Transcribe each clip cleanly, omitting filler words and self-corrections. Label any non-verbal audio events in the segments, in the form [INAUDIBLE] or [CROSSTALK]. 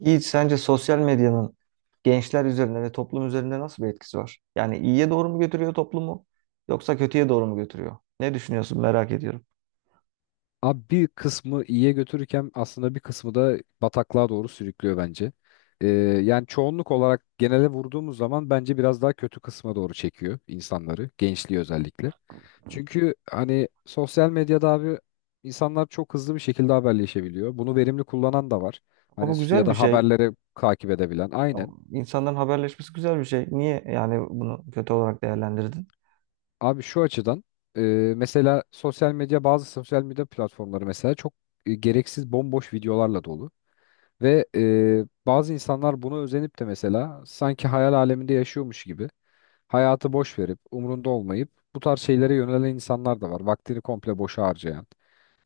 Yiğit, sence sosyal medyanın gençler üzerinde ve toplum üzerinde nasıl bir etkisi var? Yani iyiye doğru mu götürüyor toplumu yoksa kötüye doğru mu götürüyor? Ne düşünüyorsun merak ediyorum. Abi bir kısmı iyiye götürürken aslında bir kısmı da bataklığa doğru sürüklüyor bence. Yani çoğunluk olarak genele vurduğumuz zaman bence biraz daha kötü kısma doğru çekiyor insanları, gençliği özellikle. Çünkü hani sosyal medyada abi insanlar çok hızlı bir şekilde haberleşebiliyor. Bunu verimli kullanan da var. Ama Hani bu ya güzel bir da şey. haberleri takip edebilen. Aynen. İnsanların haberleşmesi güzel bir şey. Niye yani bunu kötü olarak değerlendirdin? Abi şu açıdan e, mesela sosyal medya bazı sosyal medya platformları mesela çok gereksiz bomboş videolarla dolu. Ve bazı insanlar buna özenip de mesela sanki hayal aleminde yaşıyormuş gibi hayatı boş verip umrunda olmayıp bu tarz şeylere yönelen insanlar da var. Vaktini komple boşa harcayan.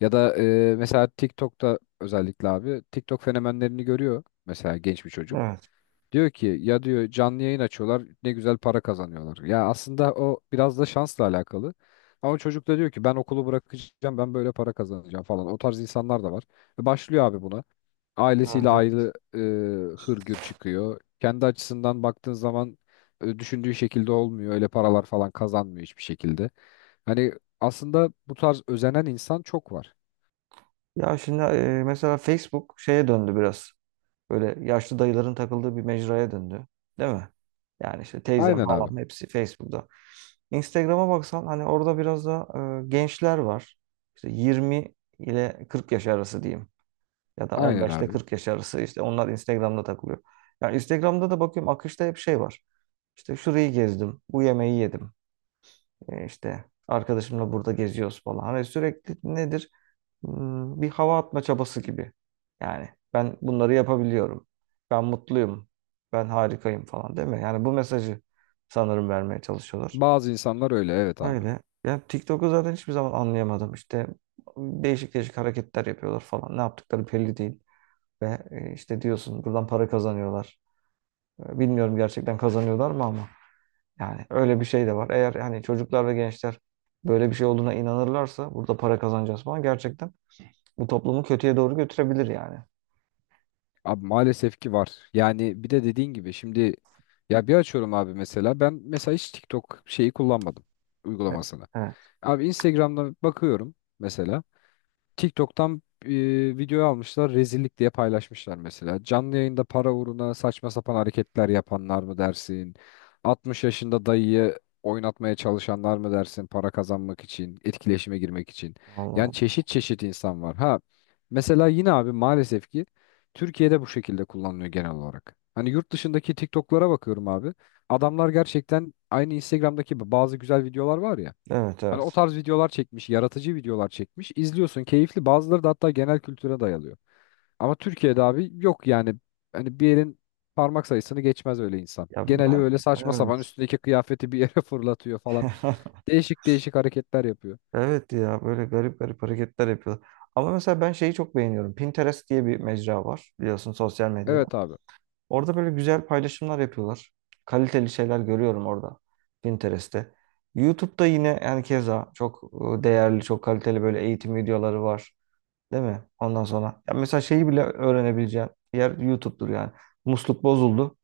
Ya da mesela TikTok'ta özellikle abi TikTok fenomenlerini görüyor mesela genç bir çocuk. Evet. Diyor ki ya diyor canlı yayın açıyorlar ne güzel para kazanıyorlar. Ya aslında o biraz da şansla alakalı. Ama çocuk da diyor ki ben okulu bırakacağım ben böyle para kazanacağım falan. O tarz insanlar da var. Ve başlıyor abi buna Evet, ailesiyle evet. ayrı hırgür çıkıyor. Kendi açısından baktığın zaman düşündüğü şekilde olmuyor. Öyle paralar falan kazanmıyor hiçbir şekilde. Hani aslında bu tarz özenen insan çok var. Ya şimdi mesela Facebook şeye döndü biraz. Böyle yaşlı dayıların takıldığı bir mecraya döndü. Değil mi? Yani işte teyzem, Aynen abi. halam hepsi Facebook'ta. Instagram'a baksan hani orada biraz da gençler var. İşte 20 ile 40 yaş arası diyeyim. Ya da Aynen 15 ile abi. 40 yaş arası işte onlar Instagram'da takılıyor. Yani Instagram'da da bakıyorum akışta hep şey var. İşte şurayı gezdim, bu yemeği yedim. E, işte arkadaşımla burada geziyoruz falan. Hani sürekli nedir? Bir hava atma çabası gibi. Yani ben bunları yapabiliyorum. Ben mutluyum. Ben harikayım falan değil mi? Yani bu mesajı sanırım vermeye çalışıyorlar. Bazı insanlar öyle, evet abi. Öyle. Ya TikTok'u zaten hiçbir zaman anlayamadım. İşte değişik değişik hareketler yapıyorlar falan. Ne yaptıkları belli değil. Ve işte diyorsun buradan para kazanıyorlar. Bilmiyorum gerçekten kazanıyorlar mı ama. Yani öyle bir şey de var. Eğer hani çocuklar ve gençler böyle bir şey olduğuna inanırlarsa burada para kazanacağız falan gerçekten bu toplumu kötüye doğru götürebilir yani. Abi maalesef ki var. Yani bir de dediğin gibi şimdi ya bir açıyorum abi, mesela ben mesela hiç TikTok şeyi kullanmadım, E, uygulamasını. Evet. Abi Instagram'da bakıyorum mesela. TikTok'tan video almışlar, rezillik diye paylaşmışlar mesela. Canlı yayında para uğruna saçma sapan hareketler yapanlar mı dersin? 60 yaşında dayıyı oynatmaya çalışanlar mı dersin, para kazanmak için, etkileşime girmek için? Allah Yani Allah. çeşit çeşit insan var. Ha mesela yine abi maalesef ki Türkiye'de bu şekilde kullanılıyor genel olarak. Hani yurt dışındaki TikTok'lara bakıyorum abi. Adamlar gerçekten, aynı Instagram'daki bazı güzel videolar var ya, Evet hani o evet. tarz videolar çekmiş, yaratıcı videolar çekmiş. İzliyorsun, keyifli. Bazıları da hatta genel kültüre dayalıyor. Ama Türkiye'de abi yok yani. Hani bir yerin parmak sayısını geçmez öyle insan. Ya Geneli ben öyle saçma sapan, evet. üstündeki kıyafeti bir yere [LAUGHS] fırlatıyor falan. [LAUGHS] Değişik değişik hareketler yapıyor. Evet ya böyle garip garip hareketler yapıyorlar. Ama mesela ben şeyi çok beğeniyorum. Pinterest diye bir mecra var biliyorsun sosyal medyada. Evet abi. Orada böyle güzel paylaşımlar yapıyorlar. Kaliteli şeyler görüyorum orada Pinterest'te. YouTube'da yine yani keza çok değerli, çok kaliteli böyle eğitim videoları var. Değil mi? Ondan sonra ya mesela şeyi bile öğrenebileceğin yer YouTube'dur yani. Musluk bozuldu.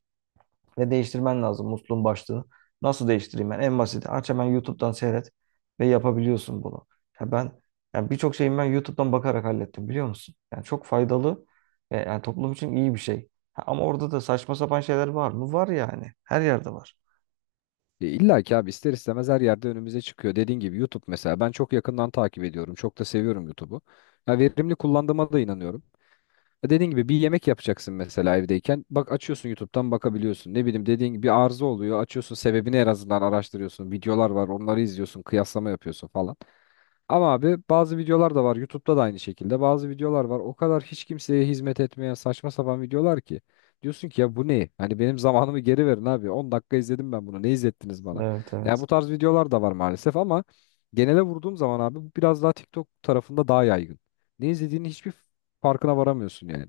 Ve değiştirmen lazım musluğun başlığını. Nasıl değiştireyim ben? En basiti. Aç hemen YouTube'dan seyret ve yapabiliyorsun bunu. Ya ben yani birçok şeyimi ben YouTube'dan bakarak hallettim biliyor musun? Yani çok faydalı ve yani toplum için iyi bir şey. Ha, ama orada da saçma sapan şeyler var mı? Var yani. Her yerde var. E illa ki abi, ister istemez her yerde önümüze çıkıyor. Dediğin gibi YouTube mesela, ben çok yakından takip ediyorum. Çok da seviyorum YouTube'u. Ya verimli kullandığıma da inanıyorum. Dediğin gibi bir yemek yapacaksın mesela evdeyken. Bak, açıyorsun YouTube'dan, bakabiliyorsun. Ne bileyim, dediğin gibi bir arıza oluyor. Açıyorsun, sebebini en azından araştırıyorsun. Videolar var, onları izliyorsun. Kıyaslama yapıyorsun falan. Ama abi bazı videolar da var. YouTube'da da aynı şekilde. Bazı videolar var, o kadar hiç kimseye hizmet etmeyen saçma sapan videolar ki. Diyorsun ki ya bu ne? Hani benim zamanımı geri verin abi. 10 dakika izledim ben bunu. Ne izlettiniz bana? Evet Ya bu evet. tarz videolar da var maalesef, ama genele vurduğum zaman abi bu biraz daha TikTok tarafında daha yaygın. Ne izlediğini hiçbir, farkına varamıyorsun yani.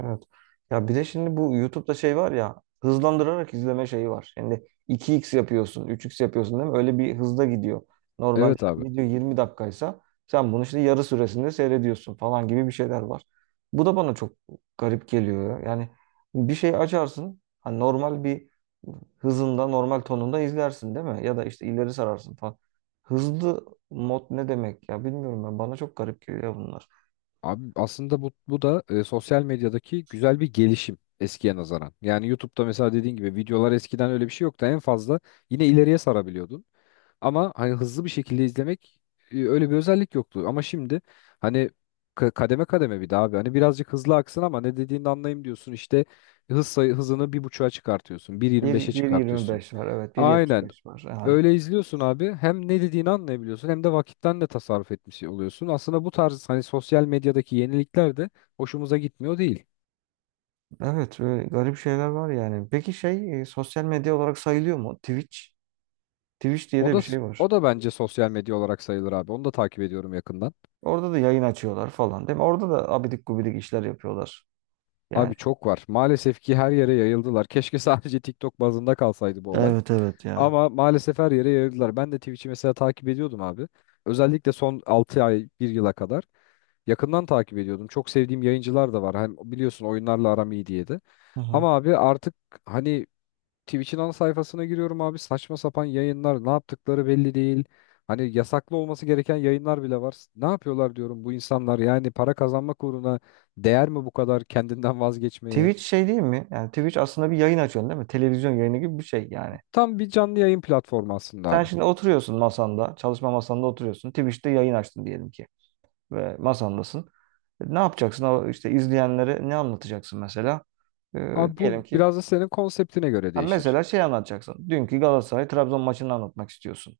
Evet. Ya bir de şimdi bu YouTube'da şey var ya hızlandırarak izleme şeyi var. Şimdi 2x yapıyorsun, 3x yapıyorsun değil mi? Öyle bir hızda gidiyor. Normalde Evet abi. video 20 dakikaysa sen bunu işte yarı süresinde seyrediyorsun falan gibi bir şeyler var. Bu da bana çok garip geliyor ya. Yani bir şey açarsın, hani normal bir hızında, normal tonunda izlersin değil mi? Ya da işte ileri sararsın falan. Hızlı mod ne demek ya bilmiyorum ben. Bana çok garip geliyor bunlar. Abi aslında bu da sosyal medyadaki güzel bir gelişim eskiye nazaran. Yani YouTube'da mesela dediğin gibi videolar, eskiden öyle bir şey yoktu. En fazla yine ileriye sarabiliyordun. Ama hani hızlı bir şekilde izlemek öyle bir özellik yoktu. Ama şimdi hani kademe kademe bir daha abi. Hani birazcık hızlı aksın ama ne dediğini anlayayım diyorsun. İşte hız sayı hızını bir buçuğa çıkartıyorsun. 1.25'e çıkartıyorsun. 1.25 var evet bir yetmiş Aynen. beş var yani Öyle izliyorsun abi. Hem ne dediğini anlayabiliyorsun, hem de vakitten de tasarruf etmiş oluyorsun. Aslında bu tarz hani sosyal medyadaki yenilikler de hoşumuza gitmiyor değil. evet öyle garip şeyler var yani peki şey sosyal medya olarak sayılıyor mu Twitch? Twitch diye O de da bir şey var, o da bence sosyal medya olarak sayılır abi. Onu da takip ediyorum yakından. orada da yayın açıyorlar falan değil mi? Orada da abidik gubidik işler yapıyorlar yani. Abi çok var. Maalesef ki her yere yayıldılar. [LAUGHS] Keşke sadece TikTok bazında kalsaydı bu olay. Evet evet ya. Ama maalesef her yere yayıldılar. Ben de Twitch'i mesela takip ediyordum abi. Özellikle son 6 ay bir yıla kadar. Yakından takip ediyordum. Çok sevdiğim yayıncılar da var. Hem biliyorsun oyunlarla aram iyi diye de. Hı hı. Ama abi artık hani Twitch'in ana sayfasına giriyorum abi. Saçma sapan yayınlar, ne yaptıkları belli değil. Hani yasaklı olması gereken yayınlar bile var. Ne yapıyorlar diyorum bu insanlar. Yani para kazanmak uğruna değer mi bu kadar kendinden vazgeçmeye? Twitch şey değil mi, yani Twitch aslında bir yayın açıyorsun değil mi, televizyon yayını gibi bir şey yani. Tam bir canlı yayın platformu aslında Sen abi. şimdi oturuyorsun masanda, çalışma masanda oturuyorsun, Twitch'te yayın açtın diyelim ki ve masandasın. Ne yapacaksın? O İşte izleyenlere ne anlatacaksın mesela? Ee, Abi bu diyelim ki, biraz da senin konseptine göre ha değişir. mesela şey anlatacaksın. Dünkü Galatasaray Trabzon maçını anlatmak istiyorsun.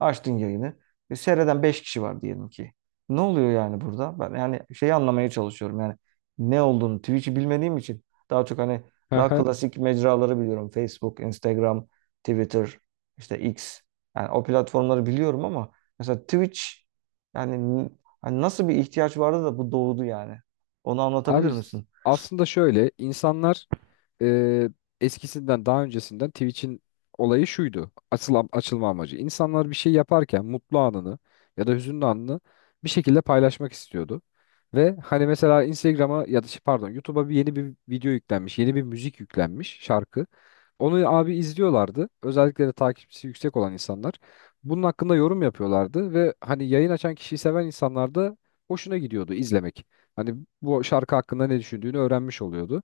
Açtın yayını. E, seyreden 5 kişi var diyelim ki. Ne oluyor yani burada? Ben yani şeyi anlamaya çalışıyorum. Yani ne olduğunu, Twitch'i bilmediğim için, daha çok hani daha [LAUGHS] klasik mecraları biliyorum. Facebook, Instagram, Twitter, işte X. Yani o platformları biliyorum ama mesela Twitch, yani n- hani nasıl bir ihtiyaç vardı da bu doğdu yani. Onu anlatabilir Abi misin? aslında şöyle, insanlar e, eskisinden, daha öncesinden Twitch'in olayı şuydu, Açılan, açılma amacı. İnsanlar bir şey yaparken mutlu anını ya da hüzünlü anını bir şekilde paylaşmak istiyordu. Ve hani mesela Instagram'a ya da şey, pardon YouTube'a bir yeni bir video yüklenmiş, yeni bir müzik yüklenmiş, şarkı. Onu abi izliyorlardı, özellikle de takipçisi yüksek olan insanlar. Bunun hakkında yorum yapıyorlardı ve hani yayın açan kişiyi seven insanlar da hoşuna gidiyordu izlemek. Hani bu şarkı hakkında ne düşündüğünü öğrenmiş oluyordu.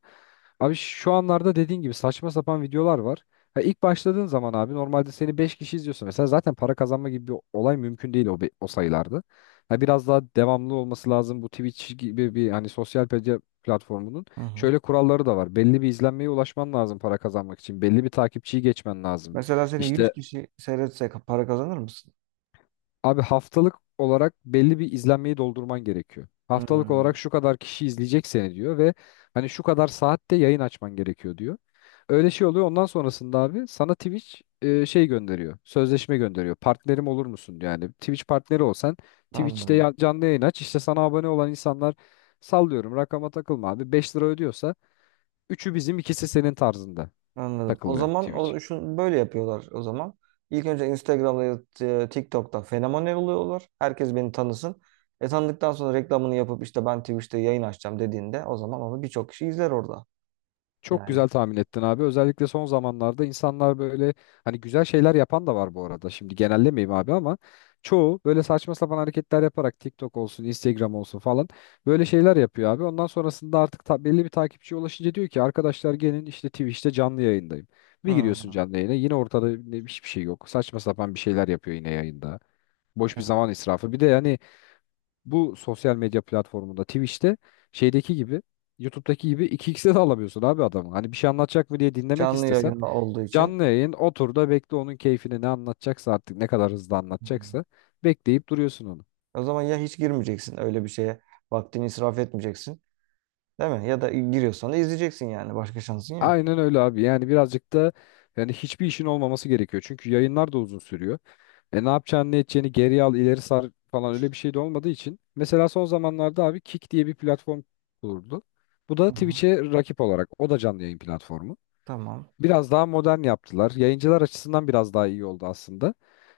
Abi şu anlarda dediğin gibi saçma sapan videolar var. Ha ilk başladığın zaman abi normalde seni 5 kişi izliyorsa mesela, zaten para kazanma gibi bir olay mümkün değil o sayılarda. Ha biraz daha devamlı olması lazım bu Twitch gibi bir hani sosyal medya platformunun. Hı hı. Şöyle kuralları da var. Belli bir izlenmeye ulaşman lazım para kazanmak için. Belli bir takipçiyi geçmen lazım. Mesela seni 100 İşte kişi seyretse para kazanır mısın? abi, haftalık olarak belli bir izlenmeyi doldurman gerekiyor. Haftalık Hmm, olarak şu kadar kişi izleyecek seni diyor ve hani şu kadar saatte yayın açman gerekiyor diyor. Öyle şey oluyor. Ondan sonrasında abi sana Twitch şey gönderiyor, sözleşme gönderiyor. Partnerim olur musun diyor. Yani Twitch partneri olsan, Twitch'te anladım. Canlı yayın aç, İşte sana abone olan insanlar, sallıyorum, rakama takılma abi, 5 lira ödüyorsa üçü bizim, ikisi senin tarzında Anladım. O takılıyor zaman Twitch. o şunu böyle yapıyorlar o zaman. İlk önce Instagram'da ya da, TikTok'ta fenomen oluyorlar. Herkes beni tanısın. E tanıdıktan sonra reklamını yapıp işte ben Twitch'te yayın açacağım dediğinde o zaman onu birçok kişi izler orada. Çok Yani. güzel tahmin ettin abi. Özellikle son zamanlarda insanlar böyle, hani güzel şeyler yapan da var bu arada, şimdi genellemeyeyim abi, ama çoğu böyle saçma sapan hareketler yaparak TikTok olsun, Instagram olsun falan böyle şeyler yapıyor abi. Ondan sonrasında artık belli bir takipçiye ulaşınca diyor ki arkadaşlar gelin, işte Twitch'te canlı yayındayım. Bir giriyorsun Hmm, canlı yayına, yine ortada hiçbir şey yok. Saçma sapan bir şeyler yapıyor yine yayında. Boş bir zaman evet. israfı. Bir de yani bu sosyal medya platformunda Twitch'te şeydeki gibi, YouTube'daki gibi iki xe de alamıyorsun abi adamı. Hani bir şey anlatacak mı diye dinlemek Canlı istesen, yayında olduğu için. canlı yayın, otur da bekle onun keyfini, ne anlatacaksa artık, ne kadar hızlı Hmm. anlatacaksa bekleyip duruyorsun onu. O zaman ya hiç girmeyeceksin öyle bir şeye. Vaktini israf etmeyeceksin. Değil mi? Ya da giriyorsan da izleyeceksin yani. Başka şansın yok. Aynen öyle abi, yani birazcık da, yani hiçbir işin olmaması gerekiyor. Çünkü yayınlar da uzun sürüyor. Ne yapacağını, ne edeceğini, geri al, ileri sar falan, öyle bir şey de olmadığı için. Mesela son zamanlarda abi Kick diye bir platform kuruldu. Bu da Hı hı. Twitch'e rakip olarak, o da canlı yayın platformu. Tamam. Biraz daha modern yaptılar. Yayıncılar açısından biraz daha iyi oldu aslında.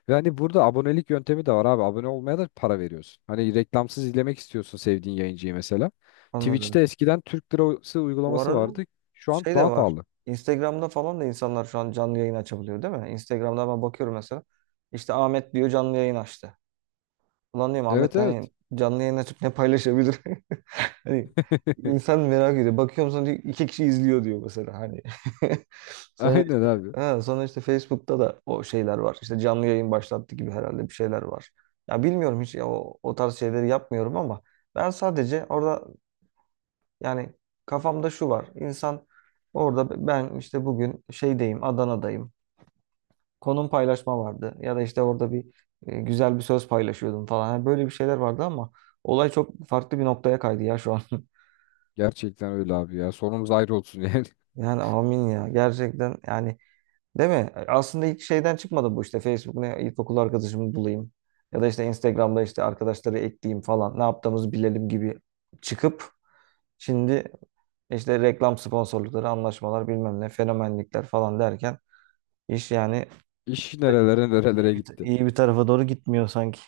Ve hani burada abonelik yöntemi de var abi. Abone olmaya da para veriyorsun. Hani reklamsız izlemek istiyorsun sevdiğin yayıncıyı mesela. Twitch'te Anladım. eskiden Türk lirası Bu uygulaması arada vardı. Şu an şey de daha var. pahalı. Instagram'da falan da insanlar şu an canlı yayın açabiliyor değil mi? Instagram'da ben bakıyorum mesela. İşte Ahmet diyor canlı yayın açtı. Ulan diyorum Evet, Ahmet evet. hani canlı yayın açıp ne paylaşabilir? [LAUGHS] Hani [LAUGHS] insan merak ediyor. Bakıyorum sonra diyor, 2 kişi izliyor diyor mesela hani. [LAUGHS] Sonra Aynen işte abi. ha, sonra işte Facebook'ta da o şeyler var. İşte canlı yayın başlattı gibi herhalde bir şeyler var. Ya bilmiyorum hiç ya o tarz şeyleri yapmıyorum ama ben sadece orada yani kafamda şu var. İnsan orada ben işte bugün şeydeyim, Adana'dayım. Konum paylaşma vardı. Ya da işte orada bir güzel bir söz paylaşıyordum falan. Yani böyle bir şeyler vardı ama olay çok farklı bir noktaya kaydı ya şu an. [LAUGHS] Gerçekten öyle abi ya. Sonumuz ayrı olsun yani. [LAUGHS] Yani amin ya. Gerçekten yani değil mi? Aslında ilk şeyden çıkmadı bu işte. Facebook'ta ilkokul arkadaşımı bulayım. Ya da işte Instagram'da işte arkadaşları ekleyeyim falan. Ne yaptığımızı bilelim gibi çıkıp şimdi işte reklam sponsorlukları, anlaşmalar bilmem ne, fenomenlikler falan derken İş yani İş nerelere iyi nerelere bir, gitti. iyi bir tarafa doğru gitmiyor sanki.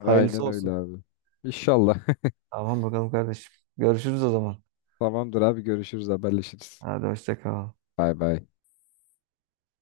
Hayırlısı öyle olsun. abi. İnşallah. Tamam bakalım kardeşim. Görüşürüz o zaman. [LAUGHS] Tamamdır abi, görüşürüz, haberleşiriz. Hadi hoşça kal. Bay bay.